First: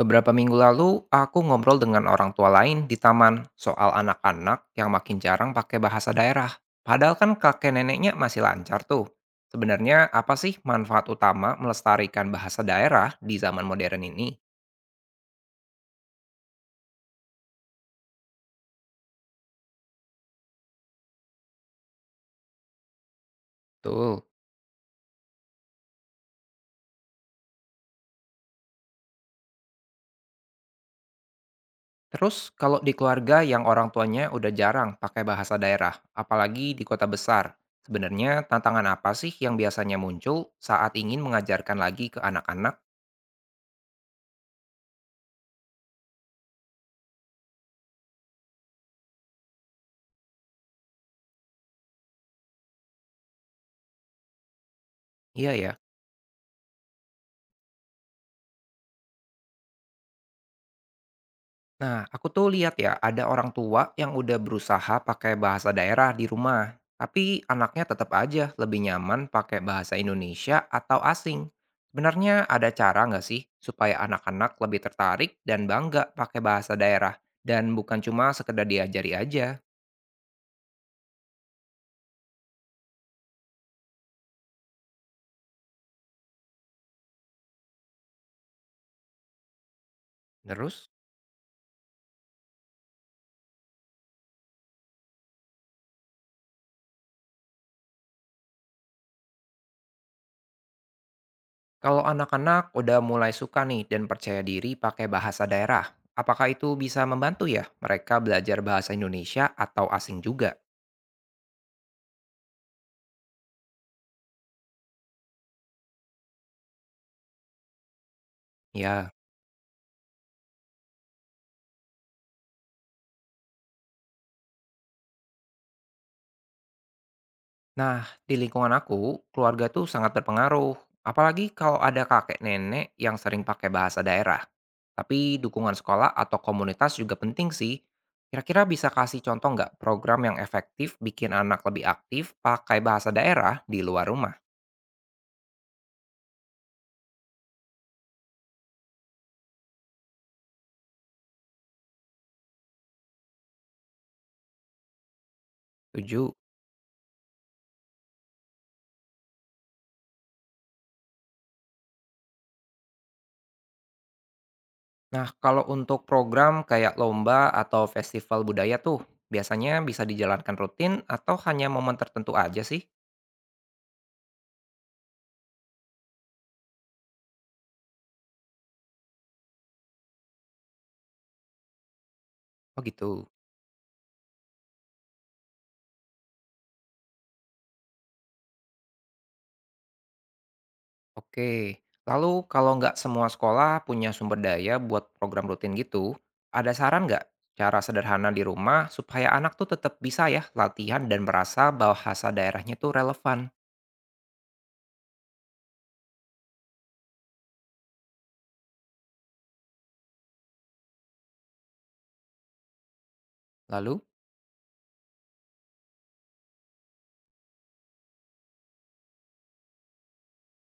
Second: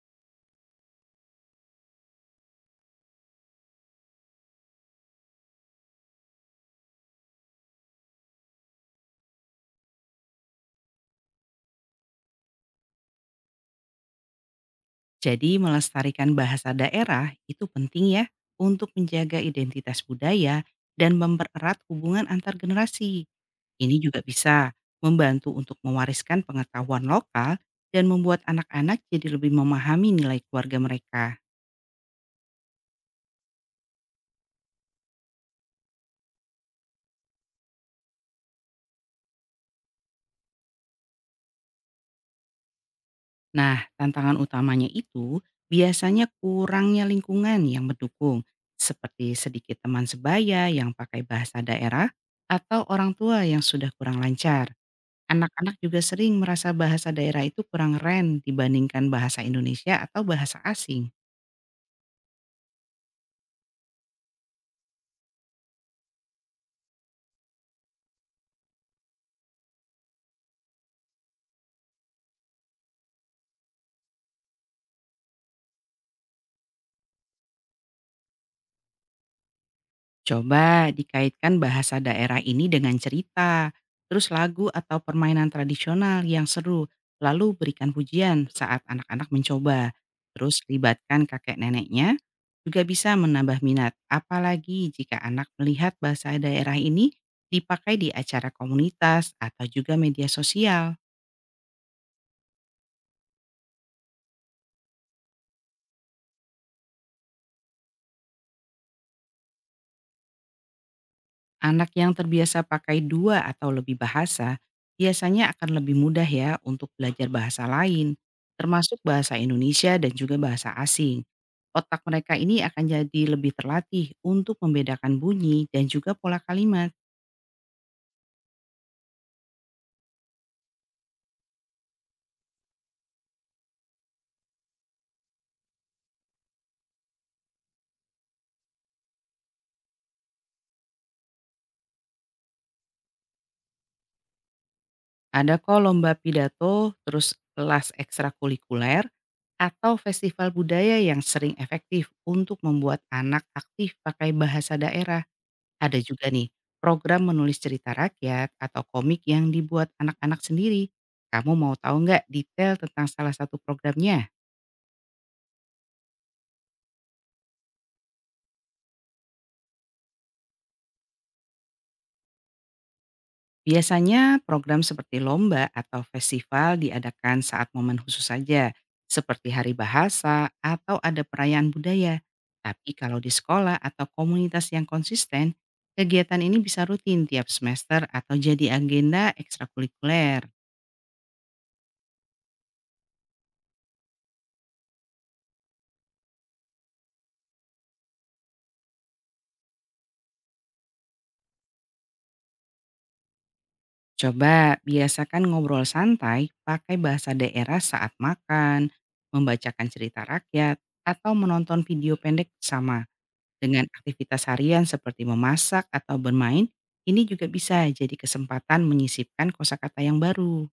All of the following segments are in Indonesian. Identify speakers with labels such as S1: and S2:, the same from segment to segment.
S1: Beberapa minggu lalu, aku ngobrol dengan orang tua lain di taman soal anak-anak yang makin jarang pakai bahasa daerah. Padahal kan kakek neneknya masih lancar tuh. Sebenarnya apa sih manfaat utama melestarikan bahasa daerah di zaman modern ini?
S2: Jadi melestarikan bahasa daerah itu penting ya untuk menjaga identitas budaya dan mempererat hubungan antar generasi. Ini juga
S1: Tuh.
S2: bisa membantu untuk mewariskan pengetahuan lokal dan membuat anak-anak jadi lebih memahami nilai keluarga mereka.
S1: Terus kalau di keluarga yang orang tuanya udah jarang pakai bahasa daerah, apalagi di kota besar, sebenarnya tantangan apa sih yang biasanya muncul saat ingin mengajarkan lagi ke anak-anak?
S2: Nah, tantangan utamanya itu biasanya kurangnya lingkungan yang mendukung, seperti sedikit teman sebaya yang pakai bahasa daerah atau orang tua yang sudah kurang lancar.
S1: Iya ya.
S2: Anak-anak juga sering merasa bahasa daerah itu kurang keren dibandingkan bahasa Indonesia atau bahasa asing.
S1: Nah, aku tuh lihat ya, ada orang tua yang udah berusaha pakai bahasa daerah di rumah, tapi anaknya tetap aja lebih nyaman pakai bahasa Indonesia atau asing. Sebenarnya ada cara nggak sih supaya anak-anak lebih tertarik dan bangga pakai bahasa daerah dan bukan cuma sekedar diajari aja.
S2: Coba dikaitkan bahasa daerah ini dengan cerita, terus lagu atau permainan tradisional yang seru, lalu berikan pujian saat anak-anak mencoba. Terus
S1: Terus,
S2: libatkan kakek neneknya, juga bisa menambah minat, apalagi jika anak melihat bahasa daerah ini dipakai di acara komunitas atau juga media sosial.
S1: kalau anak-anak udah mulai suka nih dan percaya diri pakai bahasa daerah, apakah itu bisa membantu ya mereka belajar bahasa Indonesia atau asing juga?
S2: Anak yang terbiasa pakai dua atau lebih bahasa biasanya akan lebih mudah ya untuk belajar bahasa lain, termasuk
S1: Ya.
S2: bahasa Indonesia dan juga bahasa asing. Otak mereka ini akan jadi lebih terlatih untuk membedakan bunyi dan juga pola kalimat.
S1: Nah, di lingkungan aku, keluarga tuh sangat berpengaruh. Apalagi kalau ada kakek nenek yang sering pakai bahasa daerah. Tapi dukungan sekolah atau komunitas juga penting sih. Kira-kira bisa kasih contoh nggak program yang efektif bikin anak lebih aktif pakai bahasa daerah di luar rumah?
S2: Ada kok lomba pidato, terus kelas ekstrakurikuler, atau festival budaya yang sering efektif untuk membuat anak aktif pakai bahasa daerah. Ada juga
S1: Tujuh.
S2: nih, program menulis cerita rakyat atau komik yang dibuat anak-anak sendiri. Kamu mau tahu nggak detail tentang salah satu programnya?
S1: Nah, kalau untuk program kayak lomba atau festival budaya tuh, biasanya bisa dijalankan rutin atau hanya momen tertentu aja sih?
S2: Biasanya program seperti lomba atau festival diadakan saat momen khusus saja, seperti hari bahasa atau ada perayaan budaya.
S1: Oh
S2: Tapi kalau di
S1: gitu.
S2: sekolah atau komunitas yang konsisten, kegiatan ini bisa rutin tiap semester atau jadi agenda ekstrakurikuler.
S1: Oke, lalu kalau nggak semua sekolah punya sumber daya buat program rutin gitu, ada saran nggak cara sederhana di rumah supaya anak tuh tetap bisa ya latihan dan merasa bahasa daerahnya tuh relevan?
S2: Coba biasakan ngobrol santai pakai bahasa daerah saat makan, membacakan cerita rakyat, atau menonton video pendek bersama. Dengan
S1: Lalu,
S2: aktivitas harian seperti memasak atau bermain, ini juga bisa jadi kesempatan menyisipkan kosakata yang baru.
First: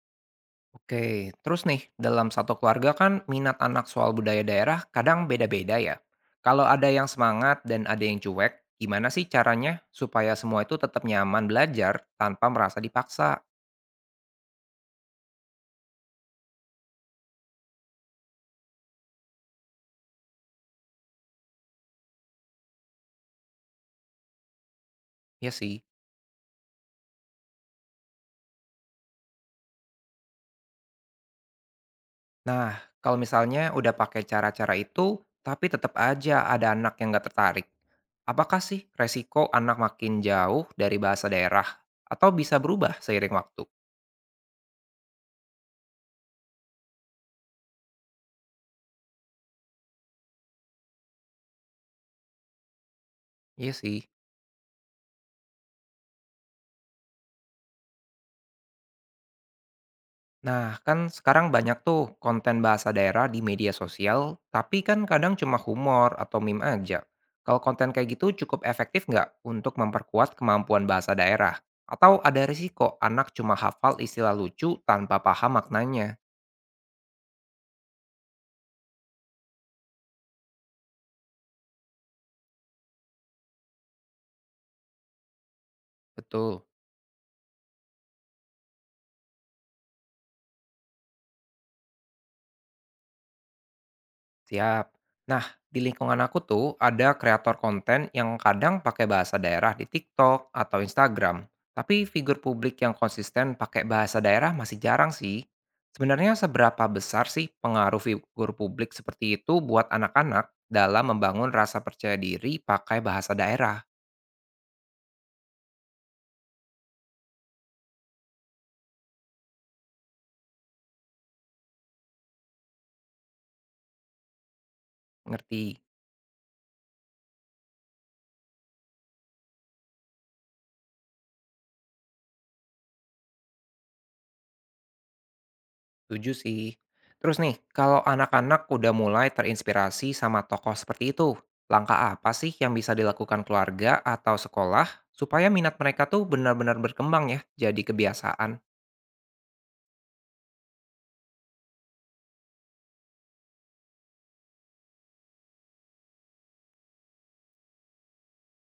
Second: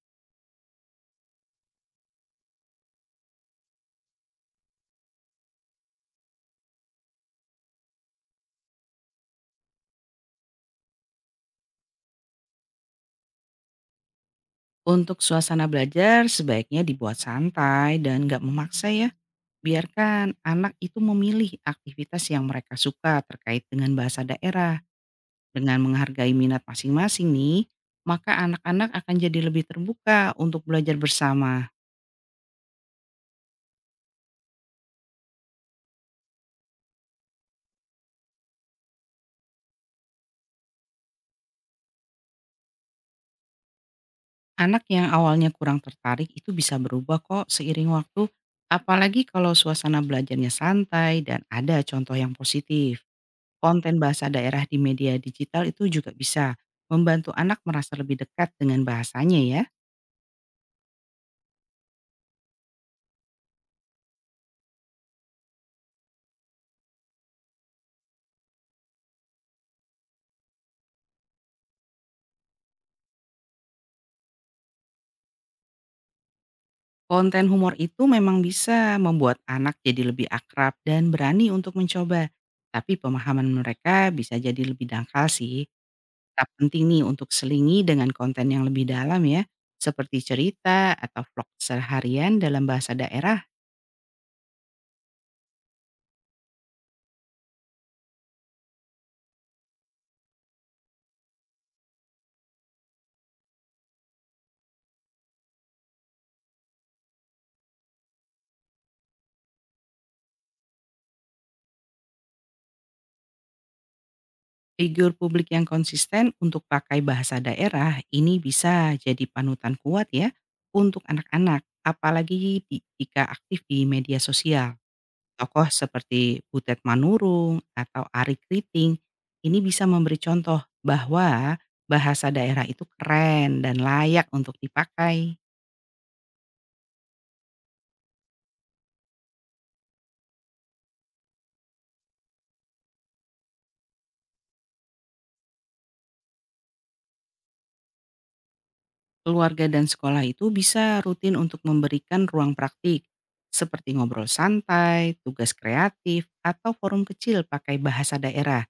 S1: Oke, terus nih, dalam satu keluarga kan minat anak soal budaya daerah kadang beda-beda ya. Kalau ada yang semangat dan ada yang cuek, gimana sih caranya supaya semua itu tetap nyaman belajar tanpa merasa dipaksa?
S2: Untuk suasana belajar sebaiknya dibuat santai dan nggak memaksa ya. Biarkan anak itu memilih aktivitas yang mereka suka terkait dengan bahasa daerah.
S1: Ya sih.
S2: Dengan menghargai minat masing-masing nih, maka anak-anak akan jadi lebih terbuka untuk belajar bersama.
S1: Nah, kalau misalnya udah pakai cara-cara itu, tapi tetap aja ada anak yang nggak tertarik. Apakah sih resiko anak makin jauh dari bahasa daerah? Atau bisa berubah seiring waktu?
S2: Anak yang awalnya kurang tertarik itu bisa berubah kok seiring waktu, apalagi kalau suasana belajarnya santai dan ada contoh yang positif.
S1: Iya
S2: Konten
S1: sih.
S2: bahasa daerah di media digital itu juga bisa membantu anak merasa lebih dekat dengan bahasanya ya.
S1: Nah, kan sekarang banyak tuh konten bahasa daerah di media sosial, tapi kan kadang cuma humor atau meme aja. Kalau konten kayak gitu cukup efektif nggak untuk memperkuat kemampuan bahasa daerah? Atau ada risiko anak cuma hafal istilah lucu tanpa paham maknanya?
S2: Konten humor itu memang bisa membuat anak jadi lebih akrab dan berani untuk mencoba. Tapi pemahaman mereka bisa jadi lebih dangkal sih. Tak
S1: Betul.
S2: penting nih untuk selingi dengan konten yang lebih dalam ya, seperti cerita atau vlog seharian dalam bahasa daerah.
S1: Siap. Nah, di lingkungan aku tuh ada kreator konten yang kadang pakai bahasa daerah di TikTok atau Instagram. Tapi figur publik yang konsisten pakai bahasa daerah masih jarang sih. Sebenarnya seberapa besar sih pengaruh figur publik seperti itu buat anak-anak dalam membangun rasa percaya diri pakai bahasa daerah?
S2: Figur publik yang konsisten untuk pakai bahasa daerah ini bisa jadi panutan kuat ya untuk anak-anak, apalagi jika aktif di media sosial.
S1: Ngerti?
S2: Tokoh seperti Butet Manurung atau Ari Kriting ini bisa memberi contoh bahwa bahasa daerah itu keren dan layak untuk dipakai.
S1: Setuju sih. Terus nih, kalau anak-anak udah mulai terinspirasi sama tokoh seperti itu, langkah apa sih yang bisa dilakukan keluarga atau sekolah supaya minat mereka tuh benar-benar berkembang ya, jadi kebiasaan?
S2: Keluarga dan sekolah itu bisa rutin untuk memberikan ruang praktik, seperti ngobrol santai, tugas kreatif, atau forum kecil pakai bahasa daerah.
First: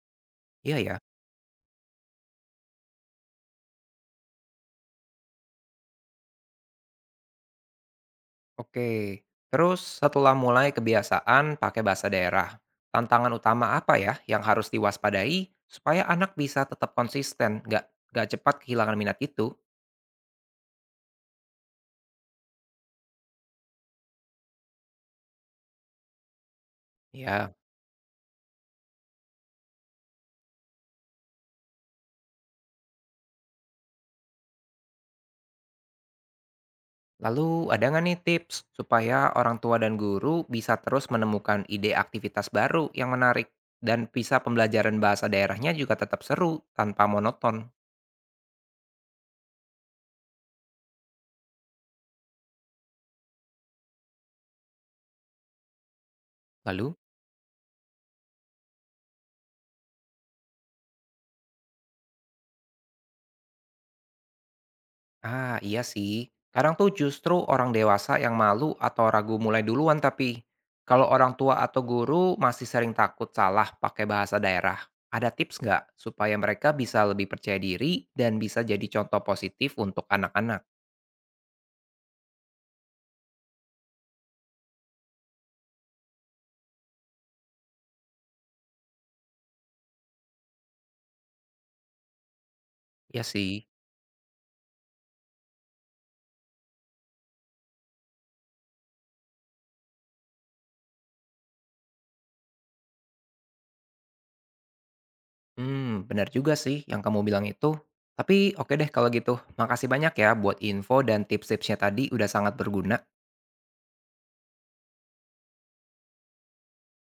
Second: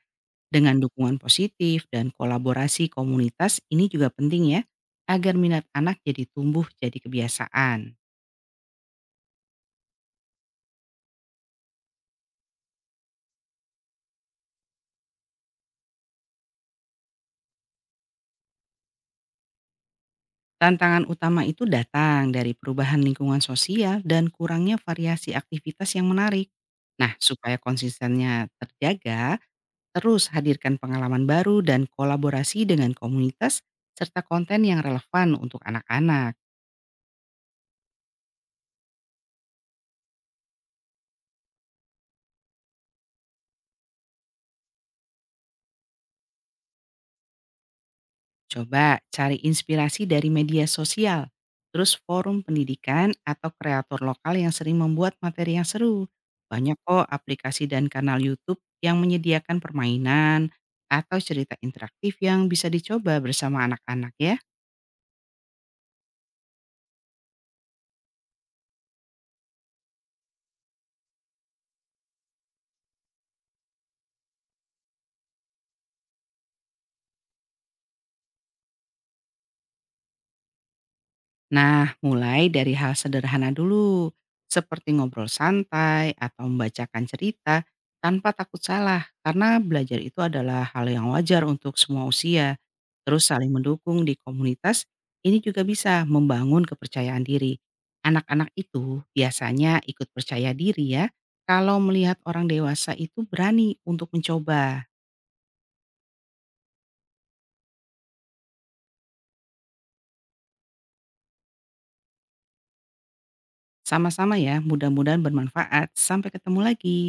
S1: Iya
S2: Dengan
S1: ya.
S2: dukungan positif dan kolaborasi komunitas ini juga penting ya, agar minat anak jadi tumbuh jadi kebiasaan.
S1: Oke. Terus setelah mulai kebiasaan pakai bahasa daerah, tantangan utama apa ya yang harus diwaspadai supaya anak bisa tetap konsisten, nggak cepat kehilangan minat itu?
S2: Tantangan utama itu datang dari perubahan lingkungan sosial dan kurangnya variasi aktivitas yang menarik. Nah,
S1: Ya.
S2: supaya konsistennya terjaga, terus hadirkan pengalaman baru dan kolaborasi dengan komunitas serta konten yang relevan untuk anak-anak.
S1: Lalu ada nggak nih tips supaya orang tua dan guru bisa terus menemukan ide aktivitas baru yang menarik dan bisa pembelajaran bahasa daerahnya juga tetap seru tanpa monoton?
S2: Coba cari inspirasi dari media sosial, terus forum pendidikan atau kreator lokal yang sering membuat materi yang seru. Banyak
S1: Lalu?
S2: kok aplikasi dan kanal YouTube yang menyediakan permainan atau cerita interaktif yang bisa dicoba bersama anak-anak ya.
S1: Ah iya sih, kadang tuh justru orang dewasa yang malu atau ragu mulai duluan tapi kalau orang tua atau guru masih sering takut salah pakai bahasa daerah, ada tips nggak supaya mereka bisa lebih percaya diri dan bisa jadi contoh positif untuk anak-anak?
S2: Nah, mulai dari hal sederhana dulu, seperti ngobrol santai atau membacakan cerita tanpa takut salah, karena belajar itu adalah hal yang wajar untuk semua usia.
S1: Ya
S2: Terus saling
S1: sih.
S2: mendukung di komunitas, ini juga bisa membangun kepercayaan diri. Anak-anak itu biasanya ikut percaya diri ya, kalau melihat orang dewasa itu berani untuk mencoba.
S1: Hmm, benar juga sih yang kamu bilang itu. Tapi oke deh kalau gitu. Makasih banyak ya buat info dan tips-tipsnya tadi udah sangat berguna.
S2: Sama-sama ya, mudah-mudahan bermanfaat. Sampai ketemu lagi.